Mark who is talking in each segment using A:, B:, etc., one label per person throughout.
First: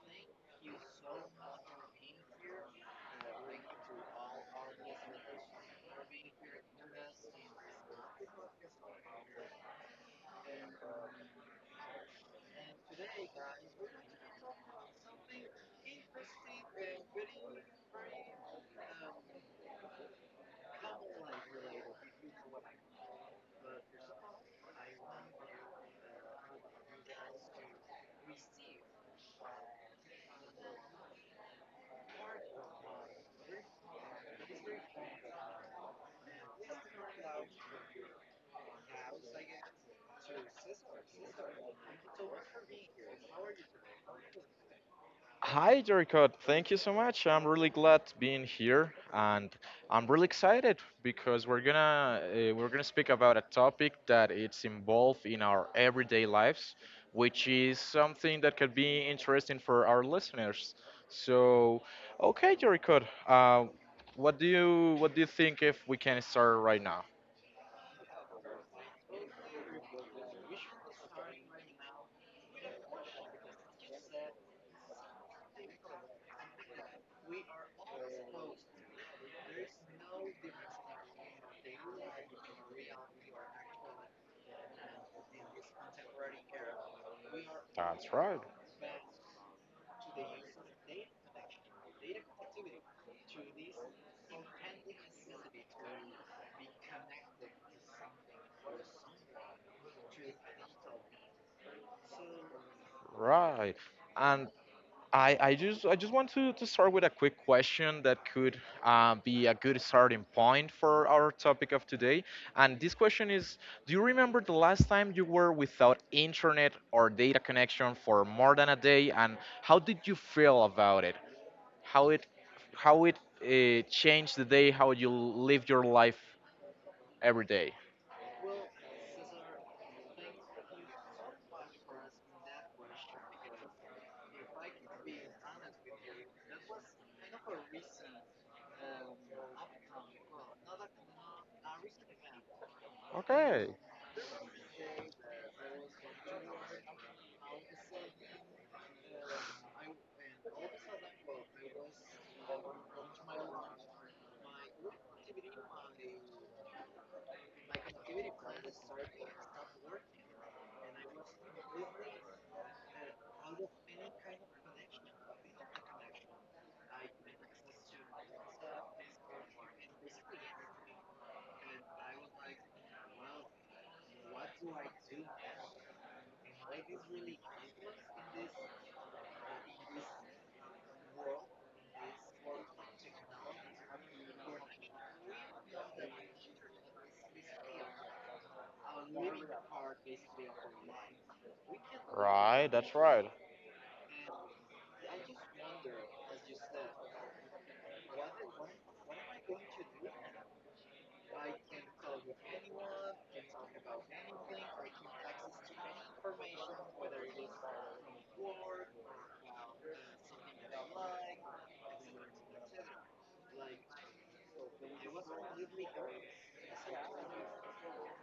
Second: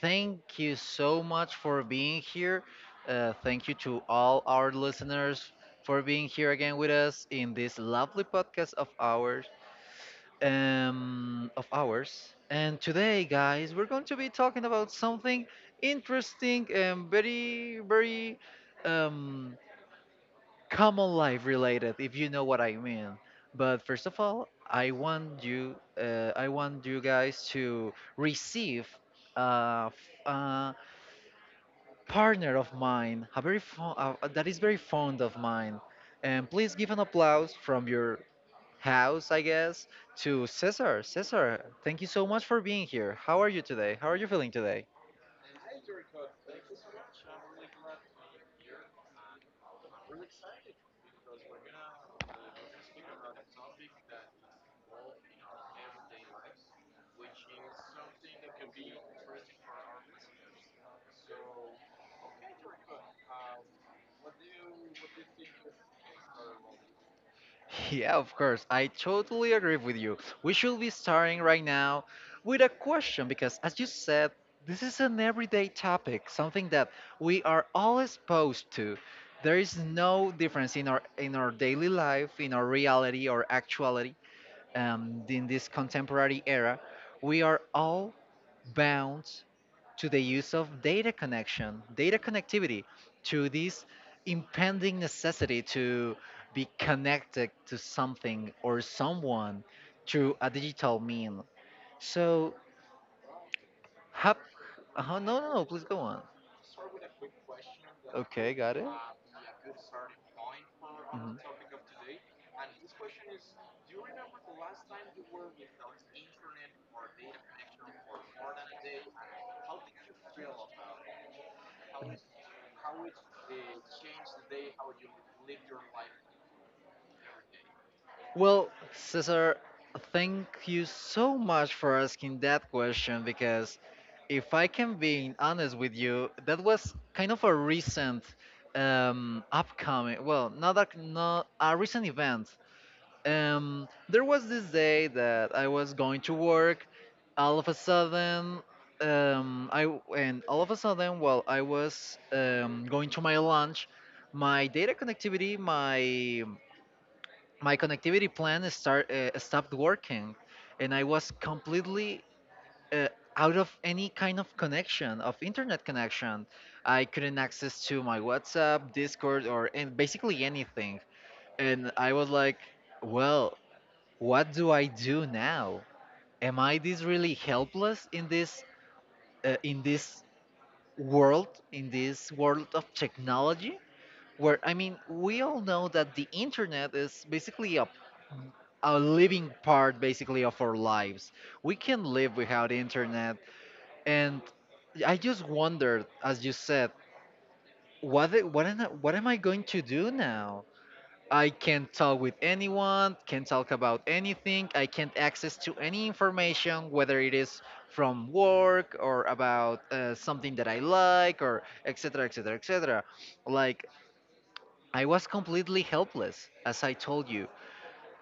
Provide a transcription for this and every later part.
A: Thank you so much for being here. Thank you to all our listeners for being here again with us in this lovely podcast of ours. And today, guys, we're going to be talking about something interesting and very, very, um, common life related, if you know what I mean. But first of all, I want you guys to receive a partner of mine, a very fo- that is very fond of mine. And please give an applause from your house, I guess, to Cesar. Cesar, thank you so much for being here. How are you today? How are you feeling today?
B: Hi, Jericho. Thank you so much. I'm really glad being here, and I'm really excited because we're gonna speak about a topic that it's involved in our everyday lives, which is something that could be interesting for our listeners. So, okay, Jericho. Uh, what do you what do you think if we can start right now?
A: Yeah, of course. I totally agree with you. We should be starting right now with a question because, as you said, this is an everyday topic, something that we are all exposed to. There is no difference in our daily life, in our reality or actuality. In this contemporary era, we are all
B: That's right,
A: bound to the use of data connection, data connectivity, to this impending necessity to be connected to something or someone through a digital mean. So,
B: right.
A: hap-
B: And I,
A: no, no,
B: I
A: no, please
B: just I
A: go
B: just
A: on.
B: want to start with a quick question that
A: Okay,
B: could
A: got it.
B: be a good starting point for our
A: Mhm.
B: topic of today. And this question is: Do you remember the last time you were without internet or data connection for more than a day, and how did you feel about it? How it how it changed the day, how you live your life every day?
A: Well, Cesar, thank you so much for asking that question, because if I can be honest with you, that was kind of a recent upcoming, well, not a recent event.
B: Okay.
A: There was this day that I was going to work. All of a sudden, I w- and all of a sudden, while I was going to my lunch, my data connectivity, my connectivity plan start stopped working, and I was completely uh, out of any kind of connection of internet connection. I couldn't access to my WhatsApp, Discord, or and basically anything. And I was like, well, what do I do now? Am I this really helpless in this uh, in this world, of technology, where, I mean, we all know that the internet is basically a living part basically of our lives. We can live
B: Right,
A: without
B: that's right.
A: internet, and I just wondered, as you said, what I- what am I, what am I going to do now? I can't talk with anyone, can't talk about anything. I can't access to any information, whether it is from work or about something that I like, or et cetera, et cetera, et cetera. Like, I was completely helpless, as I told you.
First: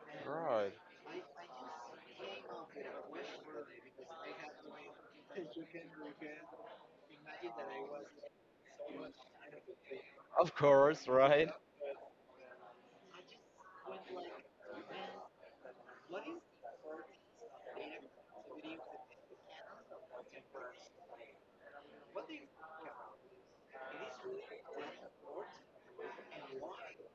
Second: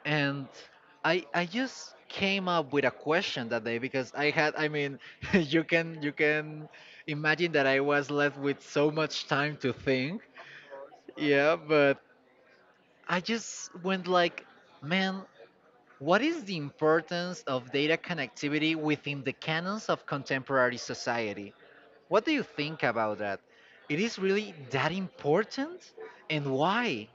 A: And
B: Right.
A: I just came up with a question that day because I had, I mean, you can, imagine that I was left with so much time to think.
B: Of course, right?
A: Yeah, but I just went like, man, what is the importance of data connectivity within the canons of contemporary society? What do you think about that? It is really that important? And why?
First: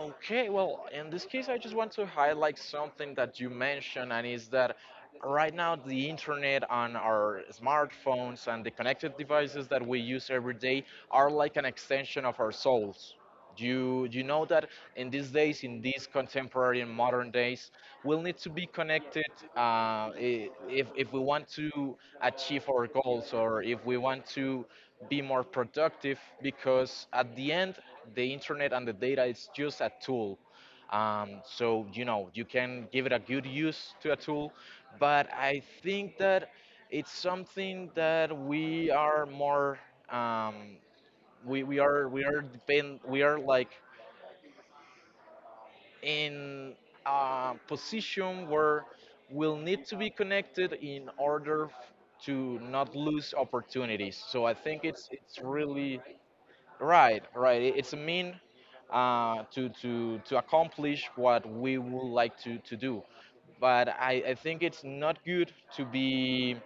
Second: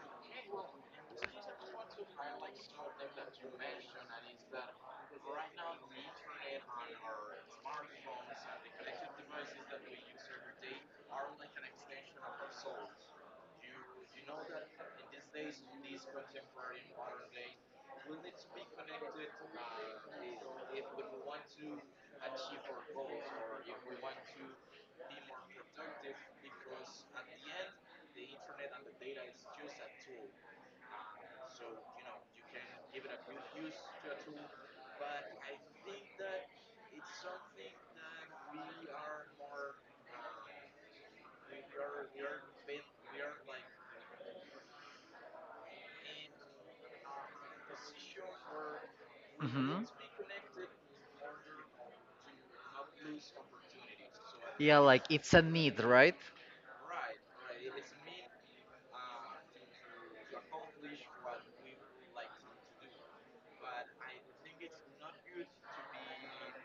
B: Okay, well, in this case, I just want to highlight something that you mentioned, and is that right now the internet on our smartphones and the connected devices that we use every day are like an extension of our souls. You know that in these days, in these contemporary and modern days, we'll need to be connected if we want to achieve our goals or if we want to be more productive because at the end the internet and the data is just a tool, so you know you can give it a good use to a tool. But I think that it's something that we are more, um, we are like in a position where we'll need
A: Hmm.
B: to be connected in order to not lose opportunities. So I
A: Yeah,
B: think
A: like
B: it's
A: it's
B: it's
A: a need,
B: really
A: right?
B: right, right. It's a mean to accomplish what we would like to do, but I think it's not good to be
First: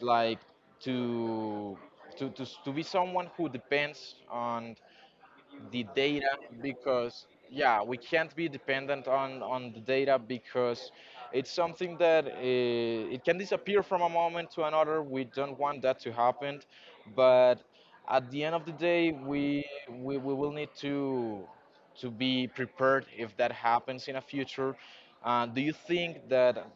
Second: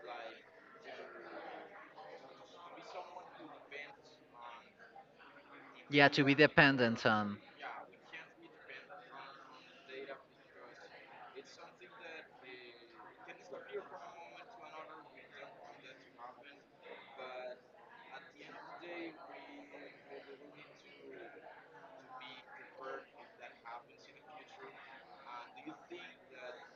B: like to to be someone who depends on the
A: Yeah, to
B: data,
A: be dependent
B: because
A: on.
B: yeah, we can't be dependent on the data, because it's something that, it can disappear from a moment to another. We don't want that to happen, but at the end of the day, we will need to be prepared if that happens in a future. Do you think that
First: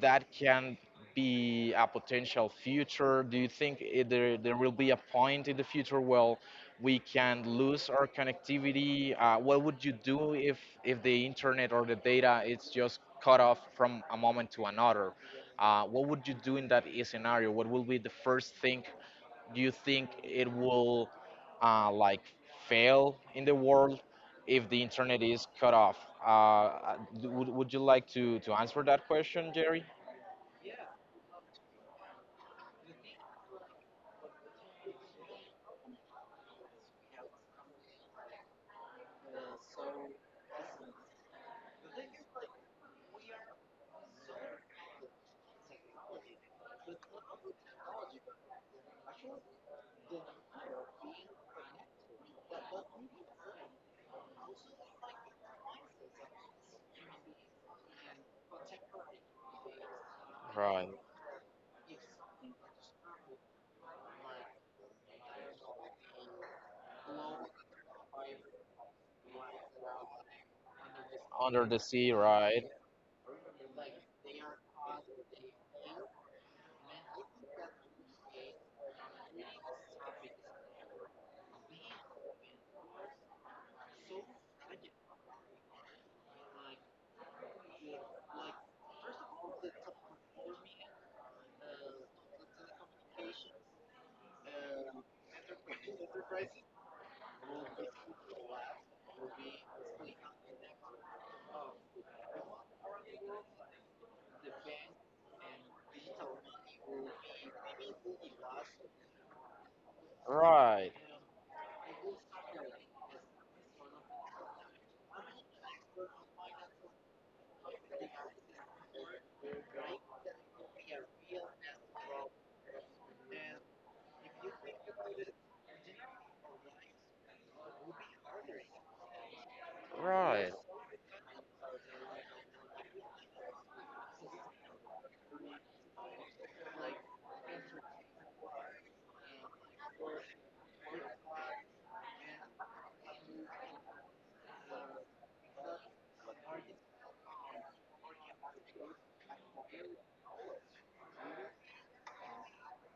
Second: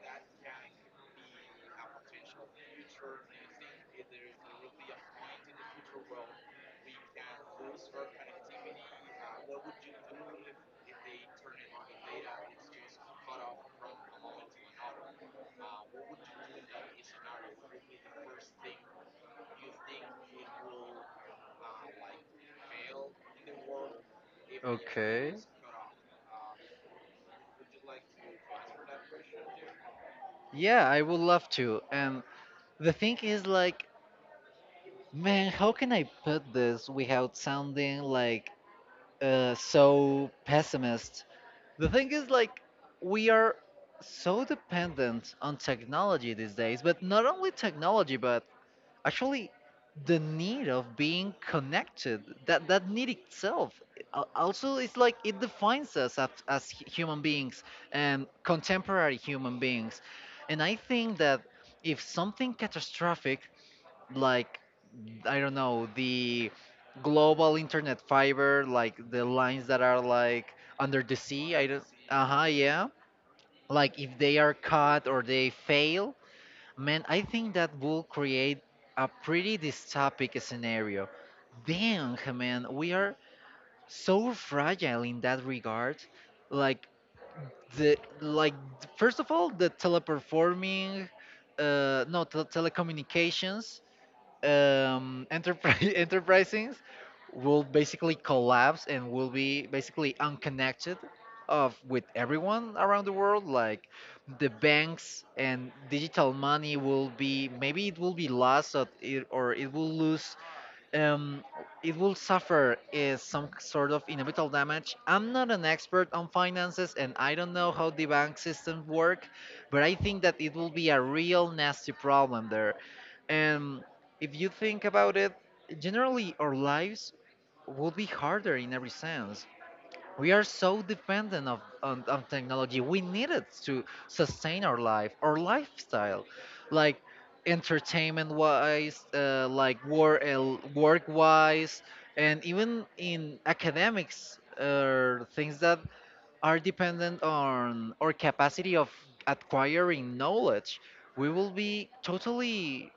B: that can be a potential future? Do you think there will be a point in the future where we can lose our connectivity? What would you do if, the internet or the data is just cut off from a moment to another? What would you do in that scenario? What will be the first thing you think it will, like, fail in the world if the internet
A: Okay.
B: is cut off? Would you like to answer that question, Jerry?
A: Yeah, I would love to. And the thing is, like, man, how can I put this without sounding like so pessimist. The thing is, like, we are so dependent on technology these days, but not only technology, but actually the need of being connected. That need itself also, it's like, it defines us as, human beings, and contemporary human beings. And I
B: Right.
A: think that if something catastrophic, like, I don't know, the global internet fiber, like the lines that are like under the sea.
B: Under
A: I
B: the
A: don't.
B: sea,
A: Uh huh.
B: right?
A: Yeah. Like, if they are cut or they fail, man, I think that will create a pretty dystopic scenario. Dang, man, we are so fragile in that regard. Like, the like first of all, the teleperforming, no te- telecommunications enterprise enterprises will basically collapse and will be basically unconnected of with everyone around the world. Like, the banks and digital money will be, maybe it will be lost, or it will lose
B: Right.
A: um, it will suffer is some sort of inevitable damage. I'm not an expert on finances and I don't know how the bank systems work, but I think that it will be a real nasty problem there. And if you think about it, generally our lives would be harder in every sense. We are
B: Right.
A: so dependent of, on technology. We need it to sustain our life, our lifestyle, like entertainment wise, like work, work wise, and even in academics, things that are dependent on our capacity of acquiring knowledge. We will be totally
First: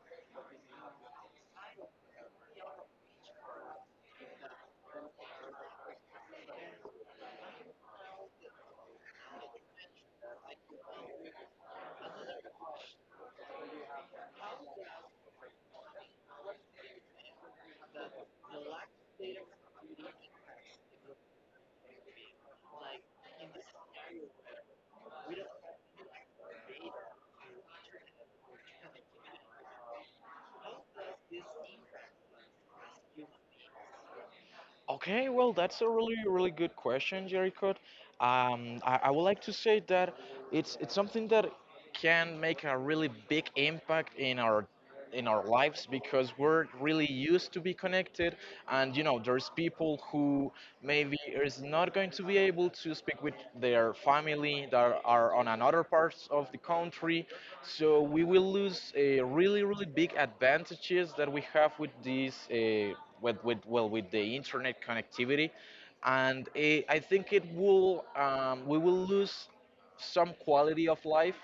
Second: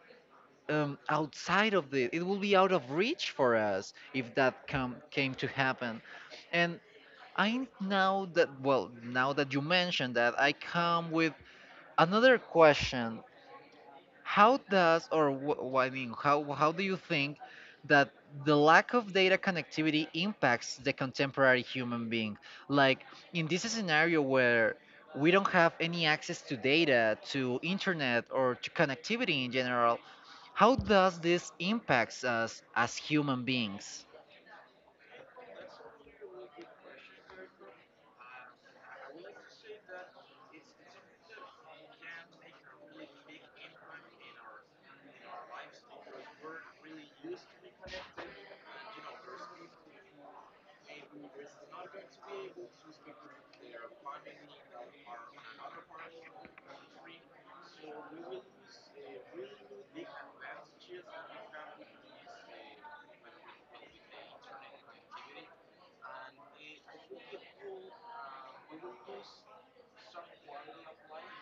A: outside of the it will be out of reach for us if that come came to happen. And I now that well, now that you mentioned that, I come with another question. How does, or I mean, how do you think that the lack of data connectivity impacts the contemporary human being? Like, in this scenario where we don't have any access to data, to internet, or to connectivity in general, how does this impacts us as human beings?
B: Okay, well, that's a really, really good question, Jericho. I would like to say that it's something that can make a really big impact in our lives, because we're really used to be connected. And there's people who maybe is not going to be able to speak with their family that are on another parts of the country. So we will lose, really, really big advantages that we have with this, with well, with the internet connectivity. And I think it will, we will lose some quality of life,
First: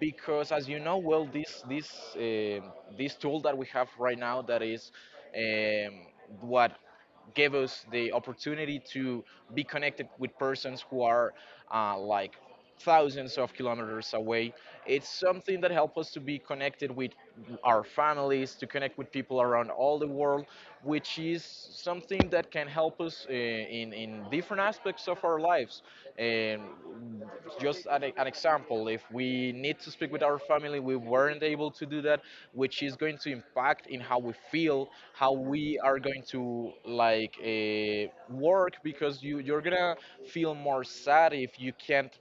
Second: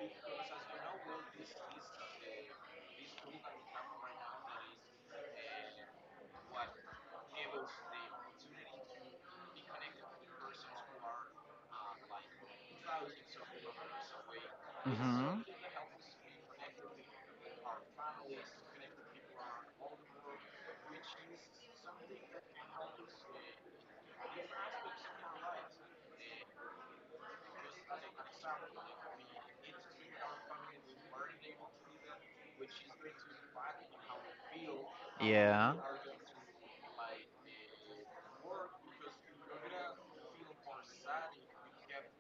B: because, as you know, well, um this tool that we have right now that is, um, what gave us the opportunity to be connected with persons who are, like, thousands of kilometers away. It's
A: Mm-hmm.
B: something that helps us to be connected with our families, to connect with people around all the world, which is something that can help us, in different aspects of our lives. And just an example, if we need to speak with our family, we weren't able to do that, which is going to impact in how we feel, how
A: Yeah.
B: we are going to, like, work, because you're gonna feel more sad if you can't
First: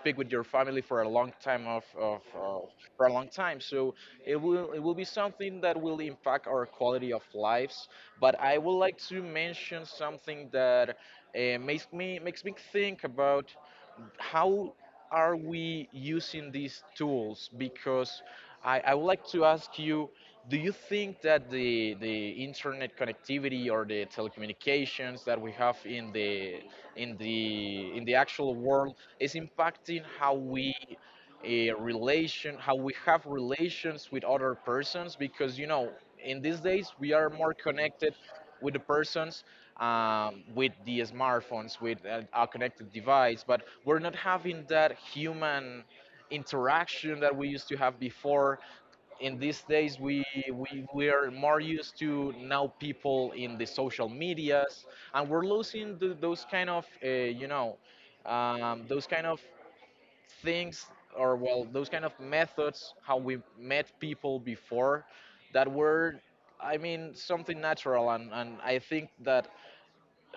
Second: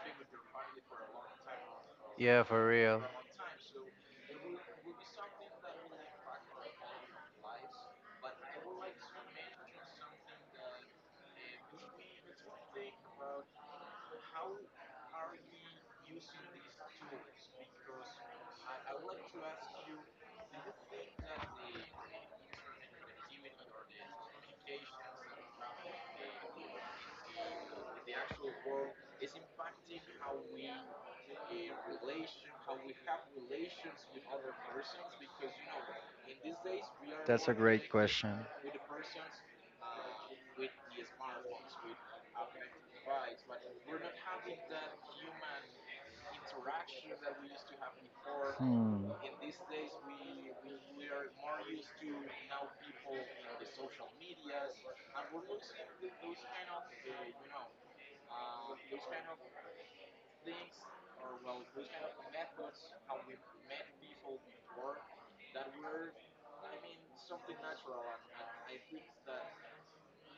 B: speak with your family for a long time of uh,
A: Yeah, for real.
B: so it will be something that will impact our quality of lives. But I would like to mention something that, makes me think about how are we using these tools. Because I would like to ask you, do you think that the internet connectivity or the telecommunications that we have in the actual world is impacting how we have relations with other persons? Because in these days we are more
A: Connected
B: connected
A: question.
B: with the persons, with the smartphones, with a connected device, but we're not having that human interaction that we used to have before. In these days we are more used to now people in the social medias, and we're losing those kind of, those kind of things, or, well, those kind of methods how we met people before, that were, I mean, something natural. And I think that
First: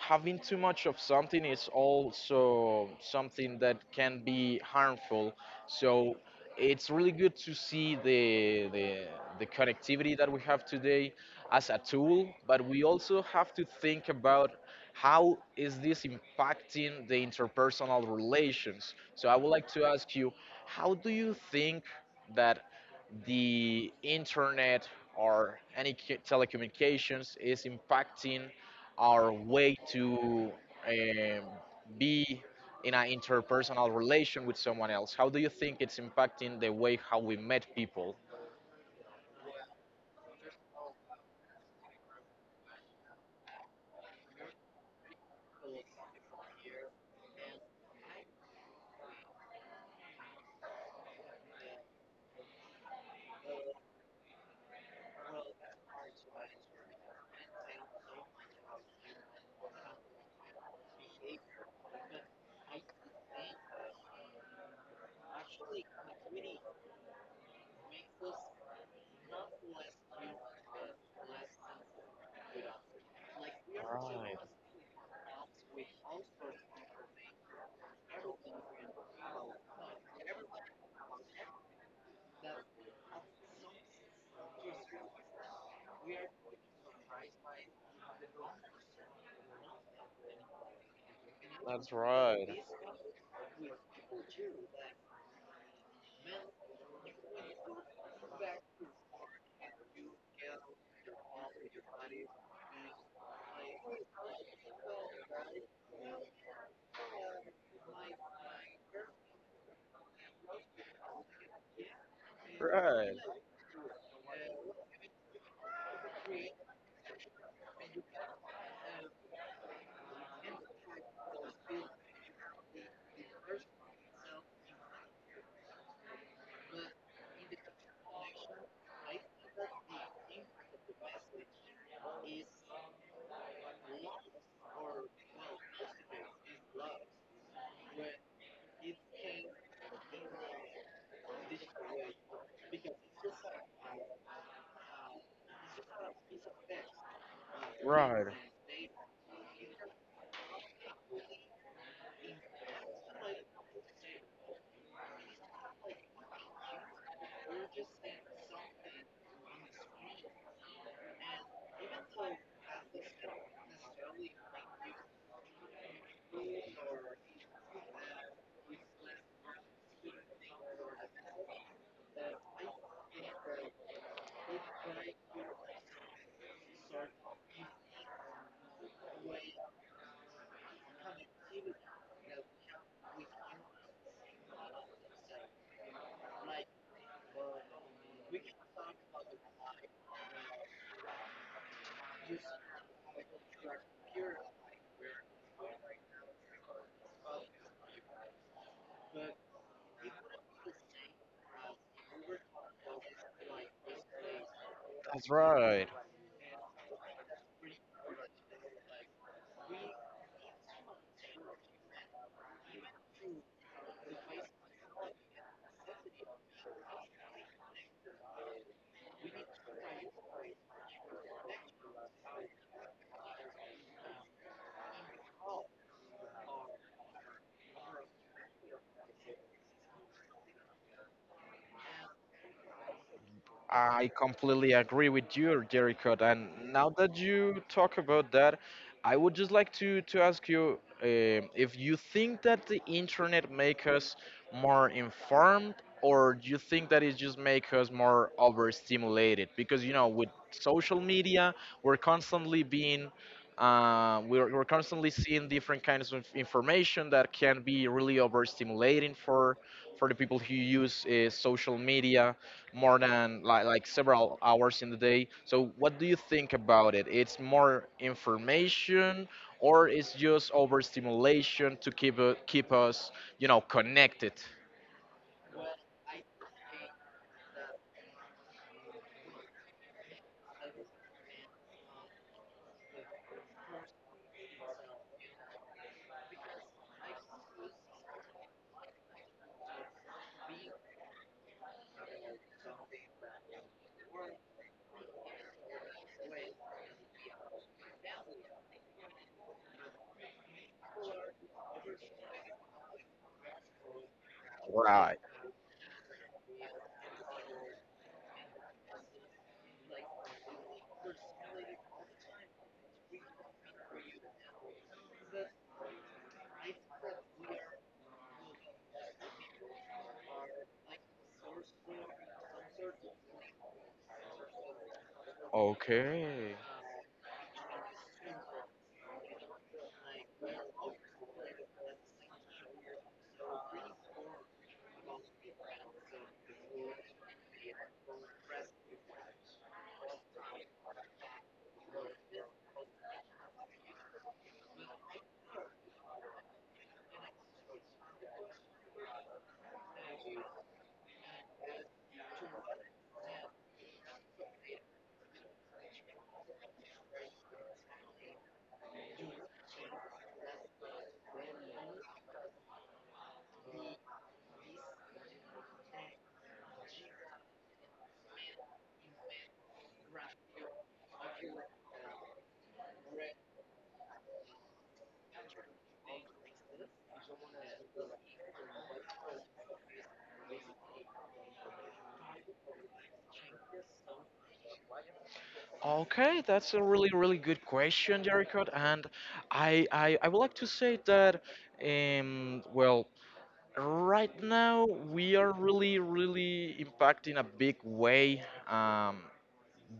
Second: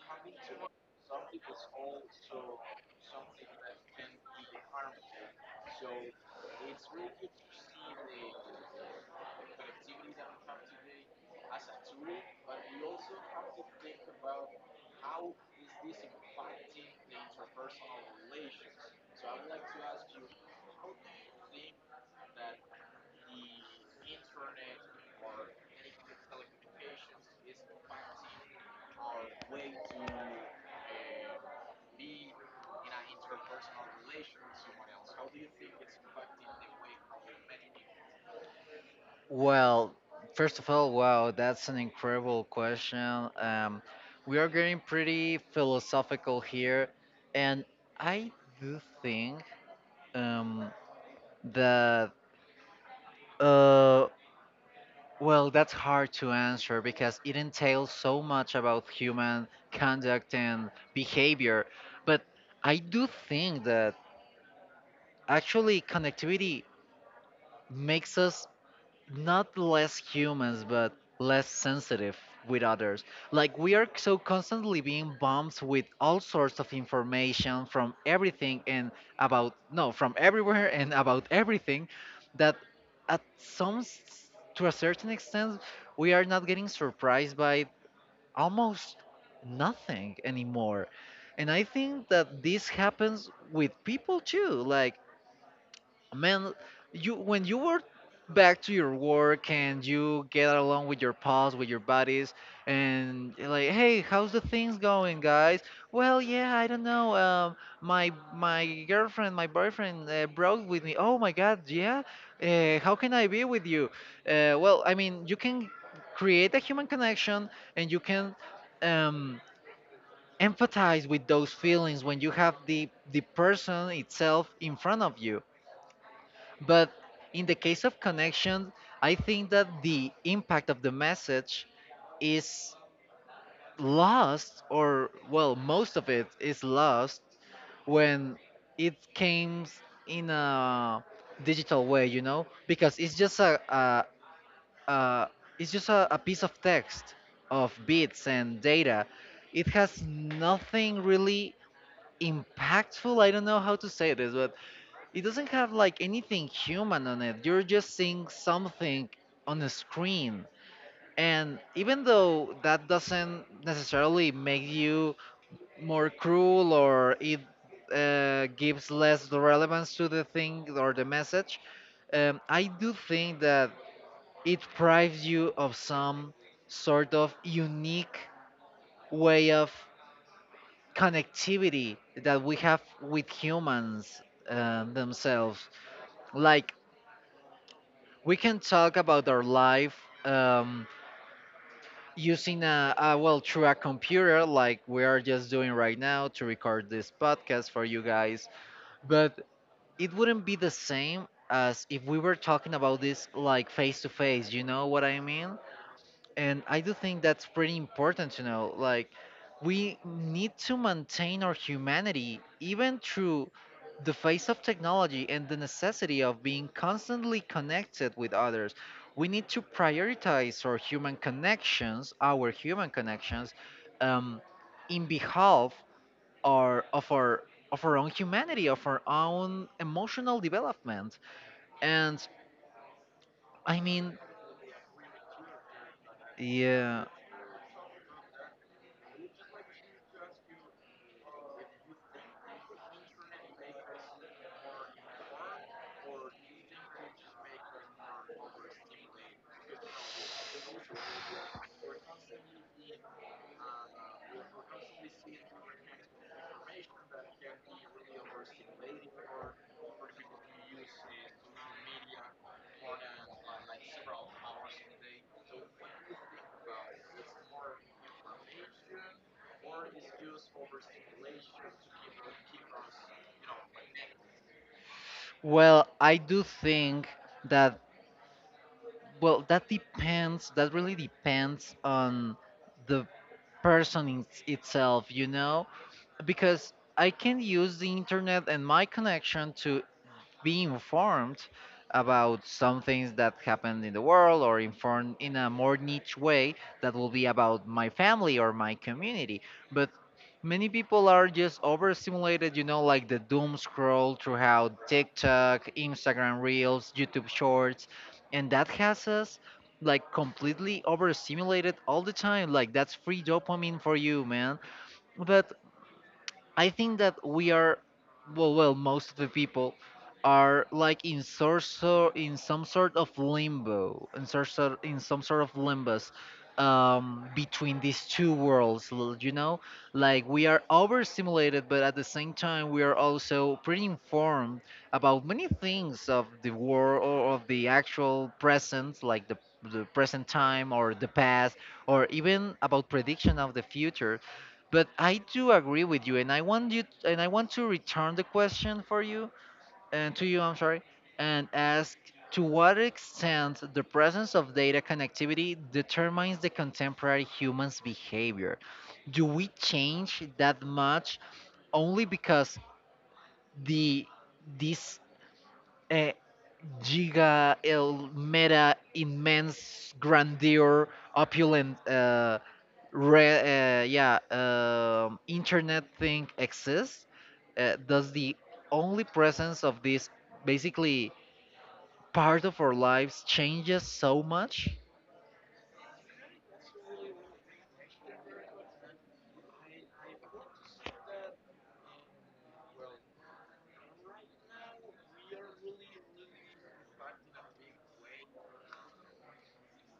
B: having too much of something is also something that can be harmful. So it's really good to see the connectivity that we have today as a tool, but we also have to think about how is this impacting the interpersonal relations. So I would like to ask you, how do you think that the internet or any telecommunications is impacting our way to, um, be in an interpersonal relation with someone else? How do you think it's impacting the way how we met people?
A: Well, first of all, wow, that's an incredible question. We are getting pretty philosophical here, and I do think um, that uh, well, that's hard to answer because it entails so much about human conduct and behavior. But I do think that actually connectivity makes us not less humans but less sensitive with others. Like, we are so
B: Right.
A: constantly being bombed with all sorts of information from everything and about no from everywhere and about everything that at to a certain extent we are not getting surprised by almost nothing anymore. And I
B: That's
A: think that
B: right.
A: this happens with people too. Like, man, you when you were back to your work and you get along with your pals, with your buddies, and you're like, hey, how's the things going, guys? Well, yeah, I don't know, my girlfriend, my boyfriend broke with me. Oh my god. Yeah, how can
B: Right,
A: I be with you? Well, I mean, you can create a human connection, and you can um empathize with those feelings when you have the person itself in front of you. But in the case of connection, I think that the impact of the message is lost, or, well, most of it is lost when it comes in a digital way, you know, because it's just a, it's just a piece of text, of
B: right.
A: bits and data. It has nothing really impactful. I don't know how to say this, but it doesn't have like anything human on it. You're just seeing something on the screen. And even though that doesn't necessarily make you more cruel, or it gives less relevance to the thing or the message, I do think that it prives you of some sort of unique way of connectivity that we have with humans themselves. Like, we can talk about our life um, using a well through a computer, like we are just doing right now to record this podcast for you guys, but it wouldn't be the same as if we were talking about this like face to face, you know what I
B: That's
A: mean?
B: right.
A: And I do think that's pretty important to know. Like, we need to maintain our humanity even through the face of technology and the necessity of being constantly connected with others. We need to prioritize our human connections, um, in behalf or of our own humanity, of our own emotional development. And I
B: I
A: mean,
B: completely agree with you, Jericho. And now
A: yeah.
B: that you talk about that, I would just like to ask you if you think that the internet make us more informed, or do you think that it just make us more overstimulated? Because with social media, we're constantly we're constantly seeing different kinds of information that can be really overstimulating for the people who use, social media more than, like several hours in the day. So what do you think about it? It's more information, or it's just overstimulation to keep us, connected?
A: Well, I do think that, that depends, that really depends on the person in itself, you know? Because I can use the internet and my connection to be informed about some things that happened in the world, or informed in a more niche way, that will be about my family or my community. But many people are just overstimulated, you know, like the doom scroll throughout
B: Right.
A: TikTok, Instagram Reels, YouTube Shorts, and that has us like completely overstimulated all the time. Like, that's free dopamine for you, man. But I think that we are, most of the people are like in sort so in some sort of limbo, in sort sort in some sort of limbus
B: Okay.
A: between these two worlds. You know, like, we are overstimulated, but at the same time we are also pretty informed about many things of the world, or of the actual present, like the present time, or the past, or even about prediction of the future. But I do agree with you, and I want to return the question for you and to you. I'm sorry, and ask to what extent the presence of data connectivity determines the contemporary human's behavior. Do we change that much only because the this uh, giga el meta immense grandeur opulent internet thing exists. Does the only presence of this basically part of our lives changes so much?
B: Okay, that's a really, really good question, Jericho. And I would like to say that, well, right now we are really, really impacting a big way. Um,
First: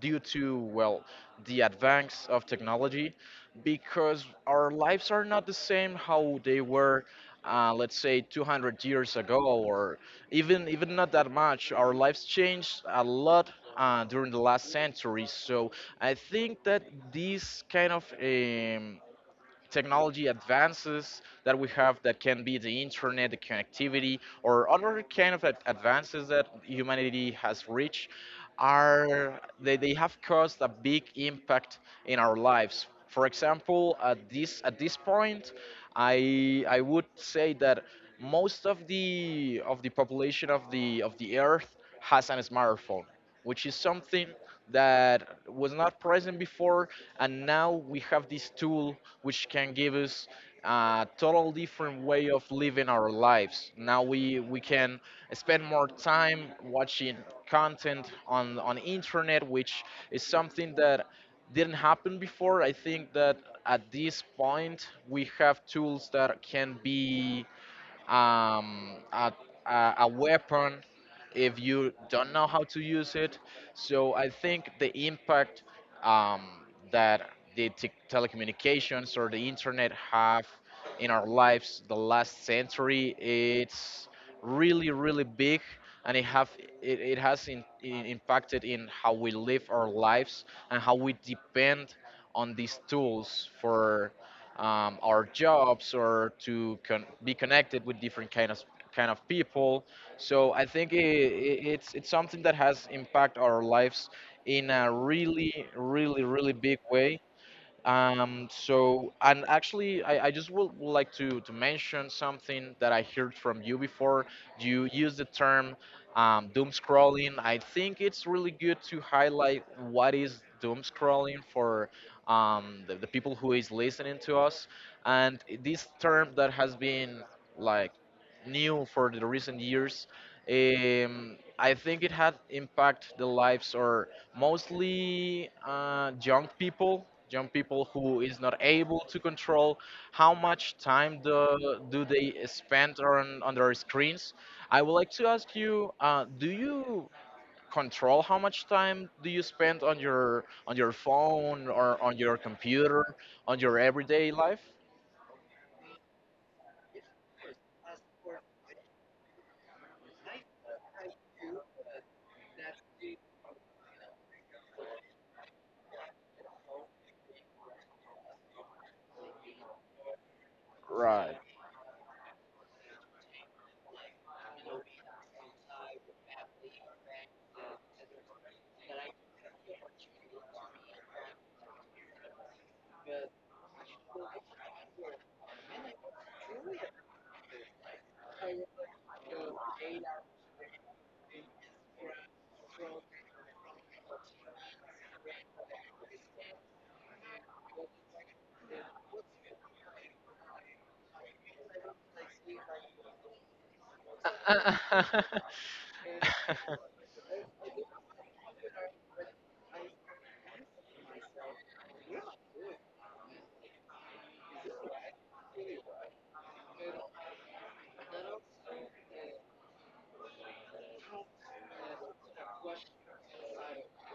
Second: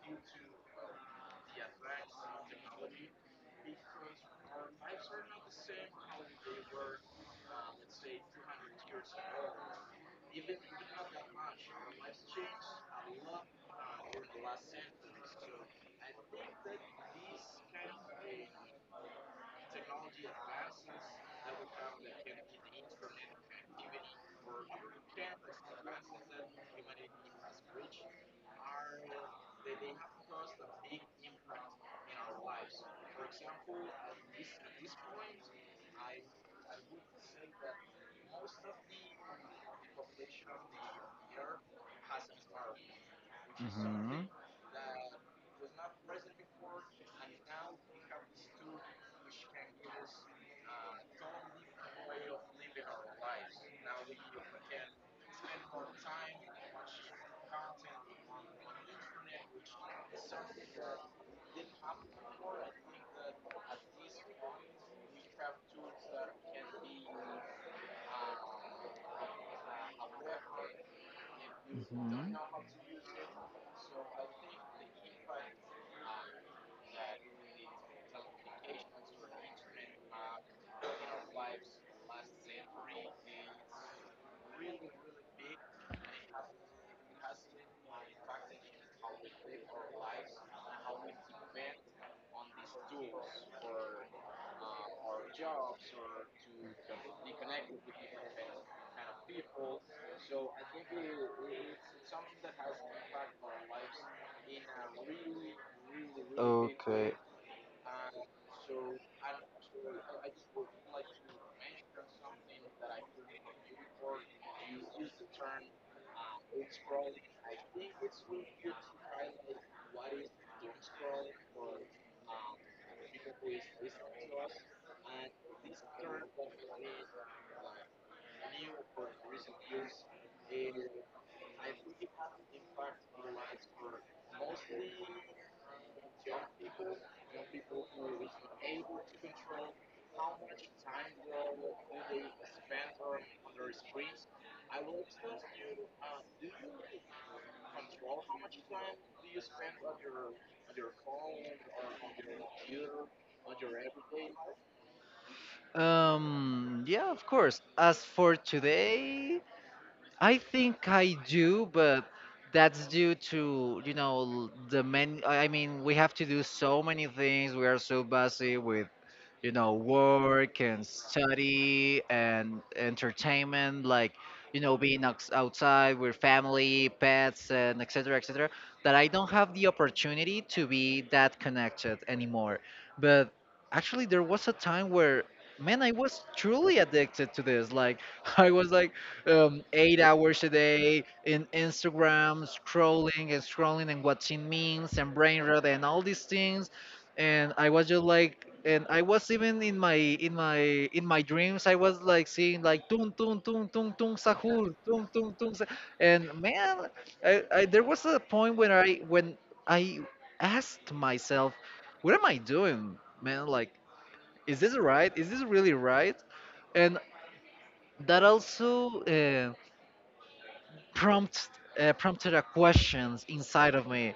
B: Due to, well, the advance of technology, because our lives are not the same how they were, let's say, 200 years ago, or even not that much. Our lives changed a lot. During the last century, so I think that this kind of, technology advances that we have, that can be the internet, the connectivity, or other kind of advances that humanity has reached, they have caused a big impact in our lives. For example, at this point, I would say that most of the, of the population of the earth has a smartphone, which is something that was not present before. And now we have this tool, which can give us a total different way of living our lives. Now we can spend more time watching content on internet, which is something that didn't happen before. I think that at this point we have tools that can be, um, a, a weapon if you don't
A: Mhm.
B: know how to use it. So I think the impact, um, that the telecommunications or the internet have in our lives the last century, it's really, really big. And it has impacted in how we live our lives, and how we depend on these tools for, our jobs, or to be connected with different kind of people. So I think it's something that has impact our lives in a really, really, really big
A: Okay.
B: way. So, and actually, I just would like to mention something that I heard from you before. You used the term, doom scrolling. I think it's really good to highlight what is doom scrolling for, the people who is listening to us. And this term that has been like new for the recent years, I think it had impact the lives or mostly young people who is not able to control how much time do they spend on their screens. I would like to ask you, do you control how much time do you spend on your phone or on your computer on your everyday life?
A: Yeah, of course. As for today, I think I do, but that's due to, you know, the men. I mean, we have to do so many things. We are so busy with, you know, work and
B: Right.
A: study and entertainment, like, you know, being outside with family, pets, and etc. etc., that I don't have the opportunity to be that connected anymore. But actually, there was a time where, man, I was truly addicted to this. Like, I was like, 8 hours a day in Instagram, scrolling and scrolling and watching memes and brain rot and all these things. And I was just like, and I was even in my dreams, I was like seeing like tung tung tung tung tung sahur tung tung tung, sa-" and man, I there was a point when I asked myself, what am I doing, man? Like, is this right? Is this really right? And that also. Prompt Prompted a questions inside of me,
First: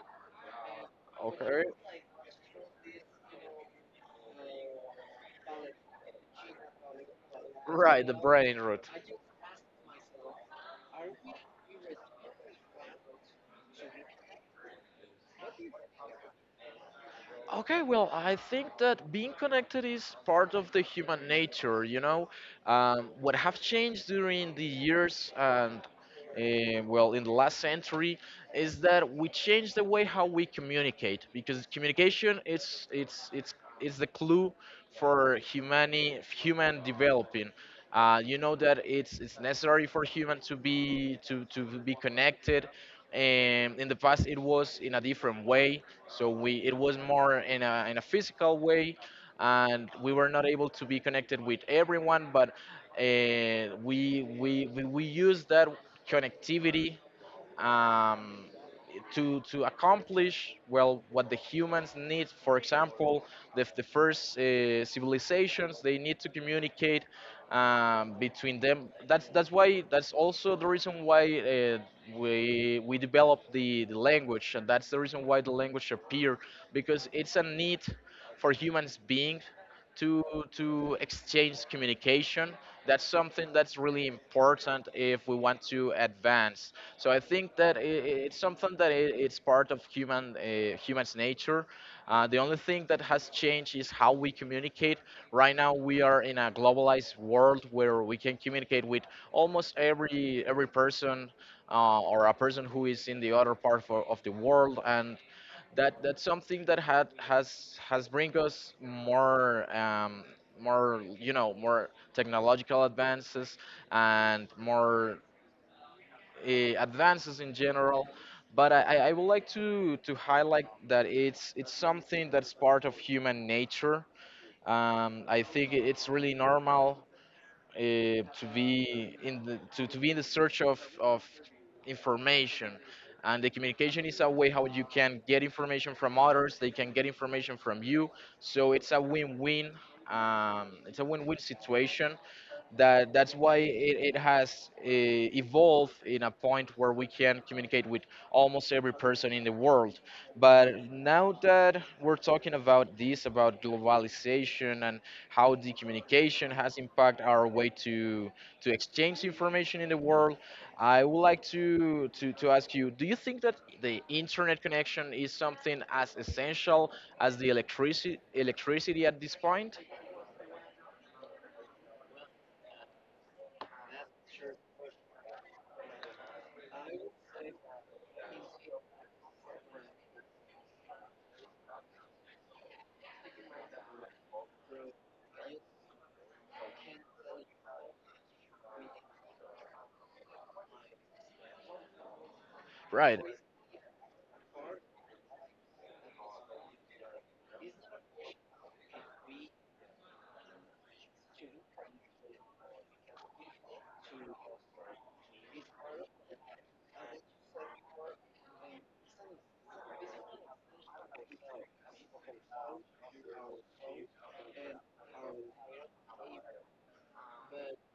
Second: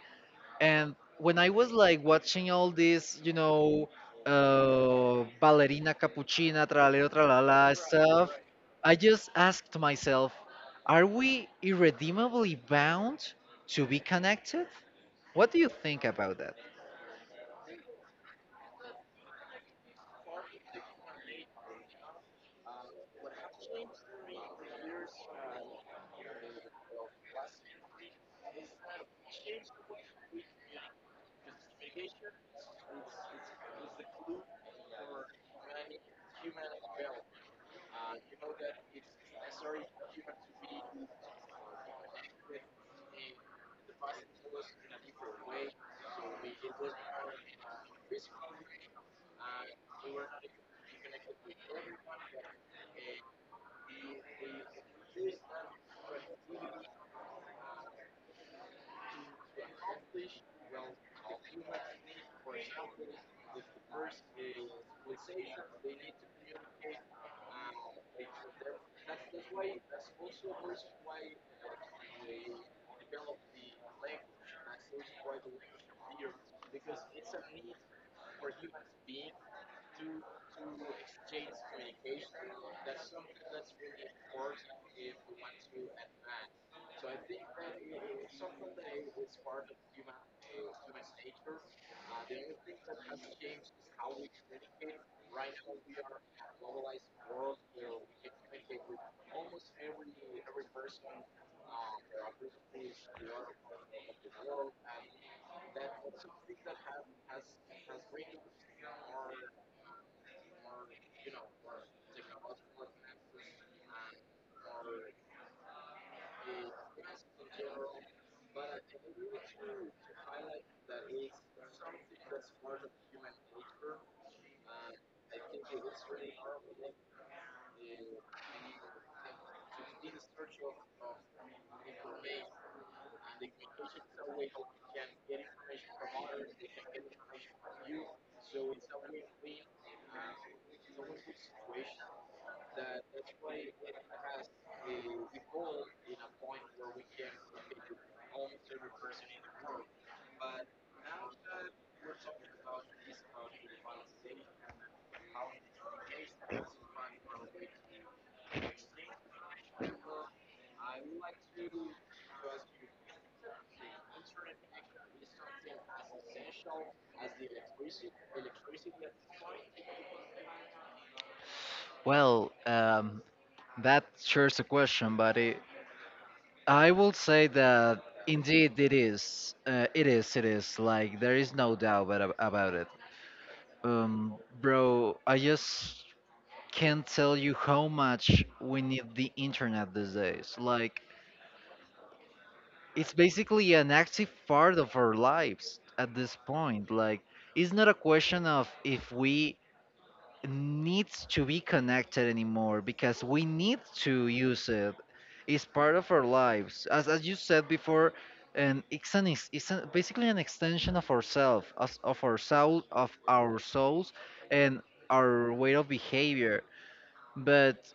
A: and when I
B: Okay.
A: was like watching all this, you know, ballerina cappuccina tralero tralala
B: Right, the
A: stuff,
B: brain root.
A: I just asked myself, are we irredeemably bound to be connected? What do you think about that?
B: Okay, well, I think that being connected is part of the human nature, you know. What have changed during the years, eh, well in the last century is that we change the way how we communicate because communication it's it's the clue for human developing. You know that it's necessary for human to be to be connected, and in the past it was in a different way, so we it was more in a physical way, and we were not able to be connected with everyone, but we use that connectivity um, to accomplish well what the humans need. For example, the first civilizations they need to communicate between them. That's why that's also the reason why we developed the language, and that's the reason why the language appeared because it's a need for humans being to to exchange communication. That's something that's really important if we want to advance. So I think that it's something that I it's part of human human's nature. The only thing that has changed is how we communicate. Right now we are in a globalized world where we can communicate with almost every person, or a person who is in the other part of the world. And that, that's something that had has bring us more, you know, more technological advances and more advances in general. But I would like to highlight that it's something that's part of human nature. I think it's really normal to be in the to be in the search of information. And the communication is a way how you can get information from others, they can get information from you. So it's a win-win, it's a win-win situation. That, that's why it has evolved in a point where we can communicate with almost every person in the world. But now that we're talking about this, about globalization and how the communication has impacted our way to exchange information in the world, I would like to ask you, do you think that the internet connection is something as essential as the electricity electricity at this point?
A: Well, that sure is a question, buddy. I will say that indeed it is. It is. It is. Like there is no doubt about it. Um, Bro, I just can't tell you how much we need the internet these days. Like it's
B: Right,
A: basically an active part of our lives at this point. Like it's not a question of if we needs to be connected anymore because we need to use it. It's part of our lives, as you said before, and it's an it's a, basically an extension of ourselves, of our soul, of our souls, and our way of behavior. But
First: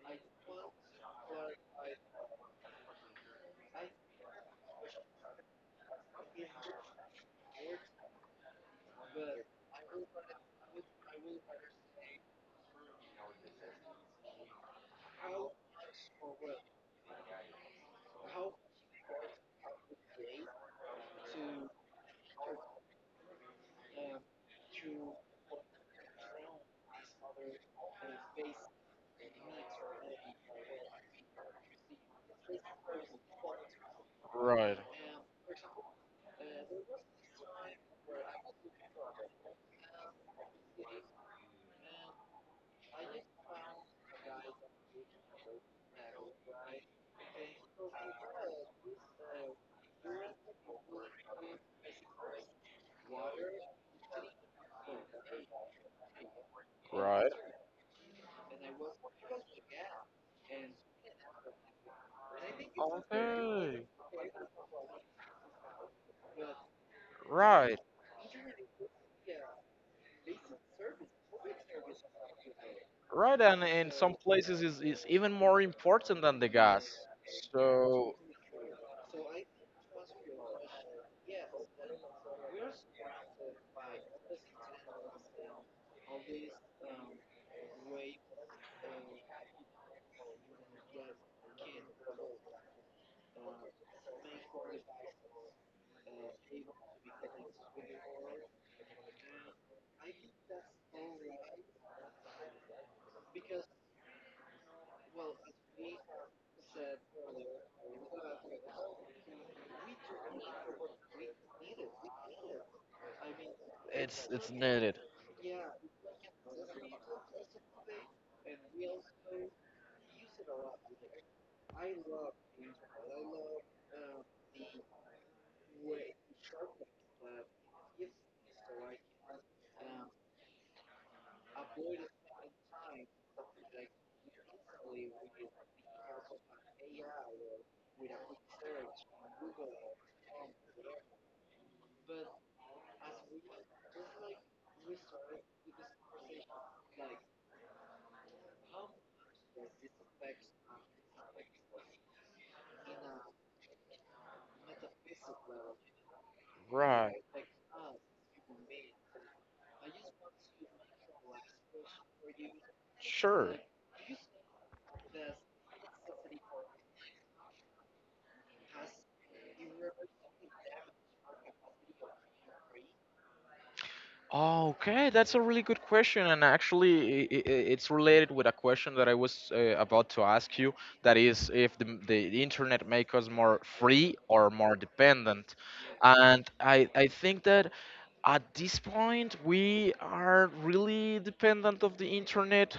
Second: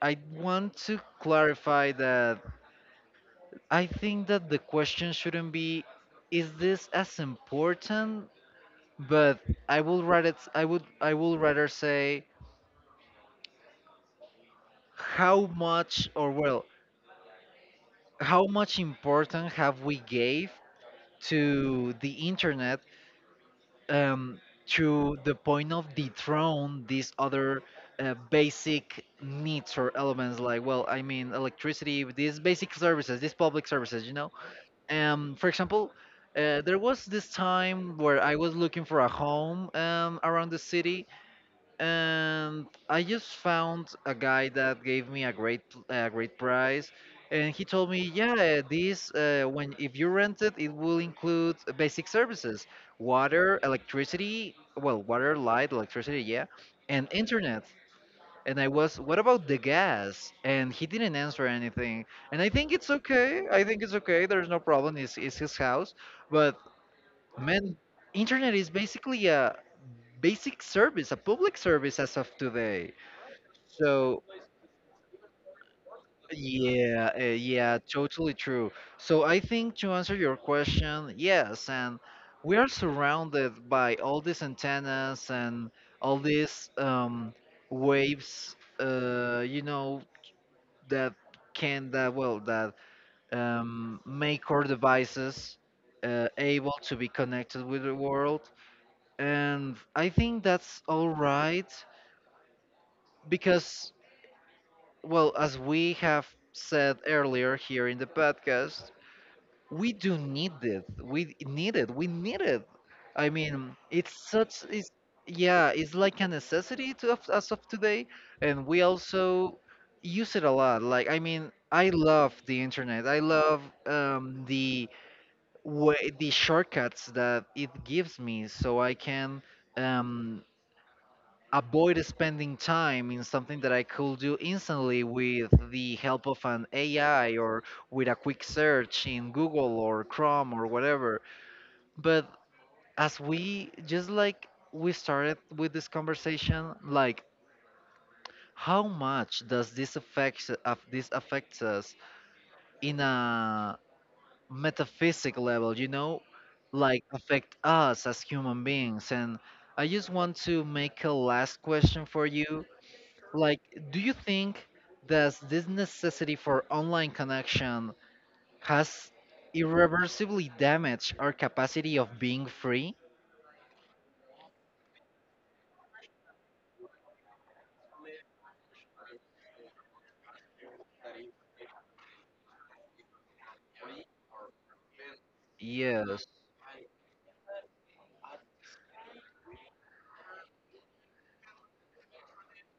A: I want to clarify that I think that the question shouldn't be, is this as important? But I would I would rather say how much, or well, how much important have we gave to the internet, um, to the point of dethrone these other basic needs or elements like, well, I mean, electricity, these basic services, these public services, you know.
B: right,
A: For example, there was this time where I was looking for a home around the city, and I just found a guy that gave me a great price, and he told me, yeah, this when if you rent it, it will include basic services, water, electricity, well, water, light, electricity, yeah, and
B: right.
A: internet. And I was, what about the gas? And he didn't answer anything. And I think it's okay. I
B: Okay,
A: think it's okay. There's no problem. It's his house. But man,
B: right,
A: internet is basically a basic service, a public service as of today.
B: right, and in some
A: So
B: places is even more important than the gas.
A: yeah, yeah,
B: So
A: totally true. So I think to answer your question, yes, and we are surrounded by all these antennas and all these waves, you know, that can that well that make our devices able to be connected with the world. And I think that's all right because, well, as we have said earlier here in the podcast, we do need it. We need it. We need it. I mean, it's
B: it's
A: such, it's,
B: needed.
A: yeah, it's like a necessity to as of today. And we also use it a lot. Like, I mean, I love the internet. I love the way, the shortcuts that it gives me so I can. Um, Avoid spending time in something that I could do instantly with the help of an AI or with a quick search in Google or Chrome or whatever. But as we just like we started with this conversation, like how much does this affects us in a metaphysic level, you know, like
B: Right.
A: affect us as human beings. And I just want to make a last question for you. Like,
B: Sure.
A: do you think, does this necessity for online connection has irreversibly damaged our capacity of being free?
B: Okay, that's a really good question, and actually, it's related with a question that I was about to ask you. That is, if the internet make us more free or more dependent,
A: Yes.
B: and I think that at this point, we are really dependent of the internet.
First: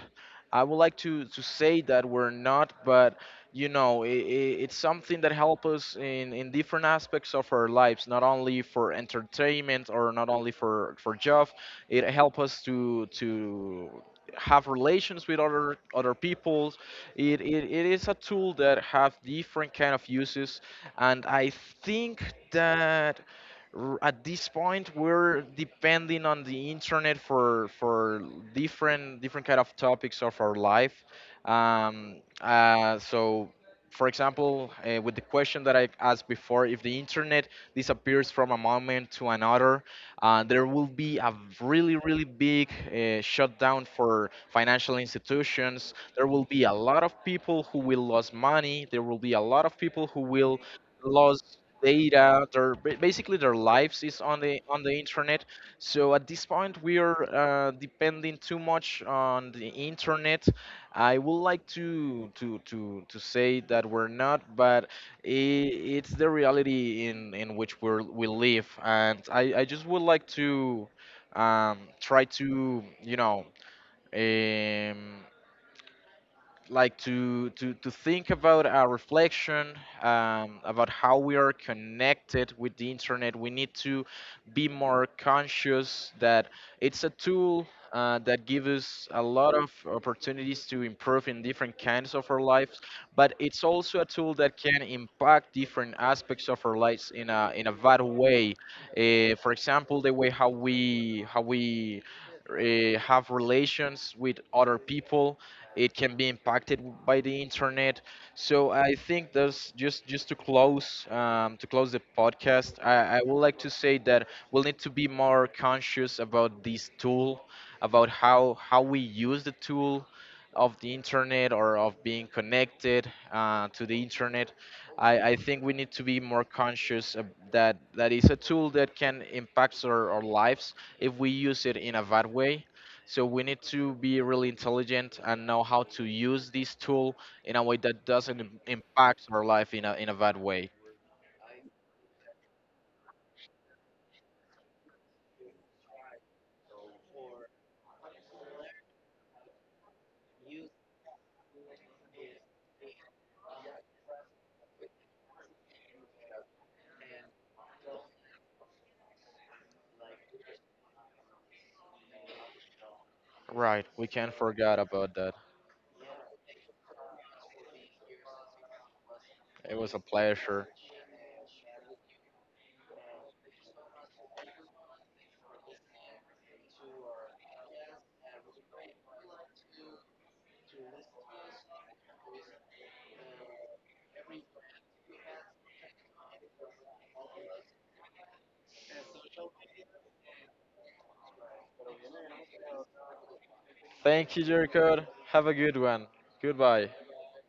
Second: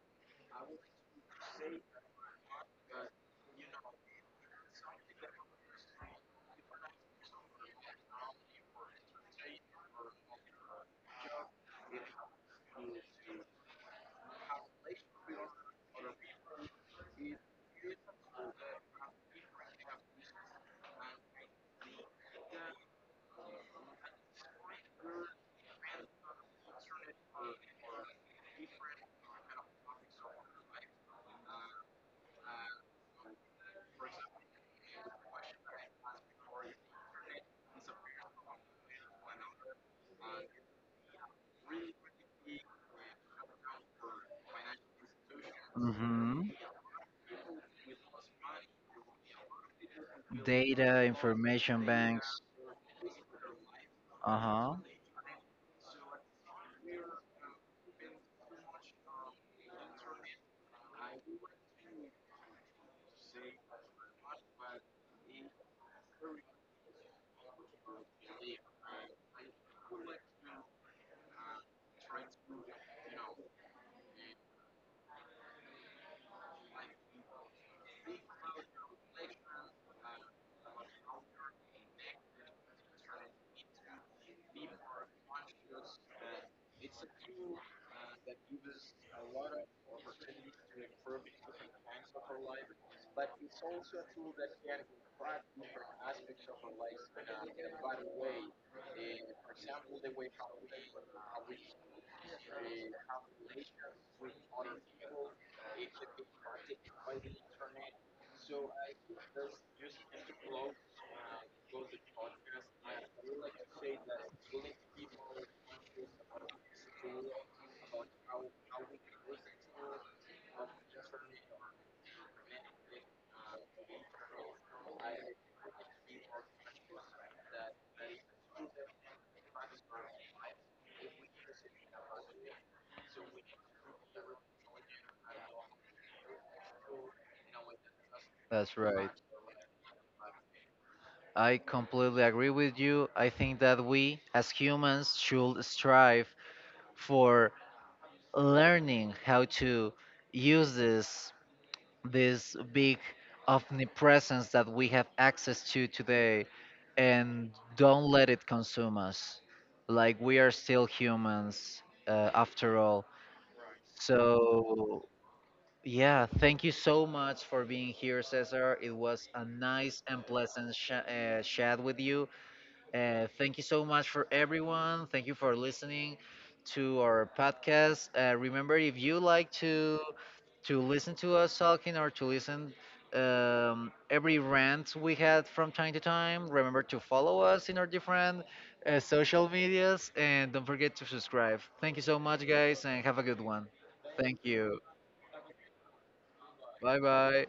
B: I would like to say that we're not, but you know, it's something that helps us in different aspects of our lives, not only for entertainment or not only for job. It helps us to have relations with other peoples. It is a tool that have different kind of uses, and I think that at this point we're depending on the internet for different kind of topics of our life. So for example, with the question that I asked before, if the internet disappears from a moment to another, there will be a really really big shutdown for financial institutions. There will
A: Hmm.
B: be a lot of people who will lose money, there will be a lot of people who will
A: Data,
B: lose
A: information banks.
B: data. Their basically their lives is
A: Uh huh.
B: on the internet. So at this point we are depending too much on the internet. I would like to say that we're not, but I it's the reality in which we live, and I just would like to try to, you know, um like to think about our reflection about how we are connected with the internet. We need to be more conscious that it's a tool that gives us a lot of opportunities to improve in different kinds of our lives, but it's also a tool that can impact different aspects of our lives in a bad way. For example, the way how we have relations with other people, it can be impacted by the internet. So I think that's just to close, to close the podcast, I would like to say that we'll need to be more conscious about this tool, about how we use the tool of the internet or of being connected to the internet. I think we need to be more conscious of that, that is a tool that can impact our lives if we use it in a bad way. So we need to be really intelligent and know how to use this tool in a way that doesn't
A: That's right.
B: impact our life in a bad way.
A: I completely agree with you. I think that we as humans should strive for learning how to use this this big omnipresence that we have access to today, and don't let it consume us. Like, we are still humans after all.
B: Right. We can't forget
A: So
B: about that.
A: yeah, thank you so much for being here, Cesar. It was a
B: It was a
A: nice and
B: pleasure.
A: pleasant chat with you. Thank you so much for everyone. Thank you for listening to our podcast. Remember, if you like to listen to us talking, or to listen every rant we had from time to time, remember to follow us in our different social medias, and don't forget to subscribe. Thank you so much, guys, and have a good one.
B: Thank
A: Thank
B: you,
A: you.
B: Jericho. Have a good one. Goodbye.
A: Bye bye.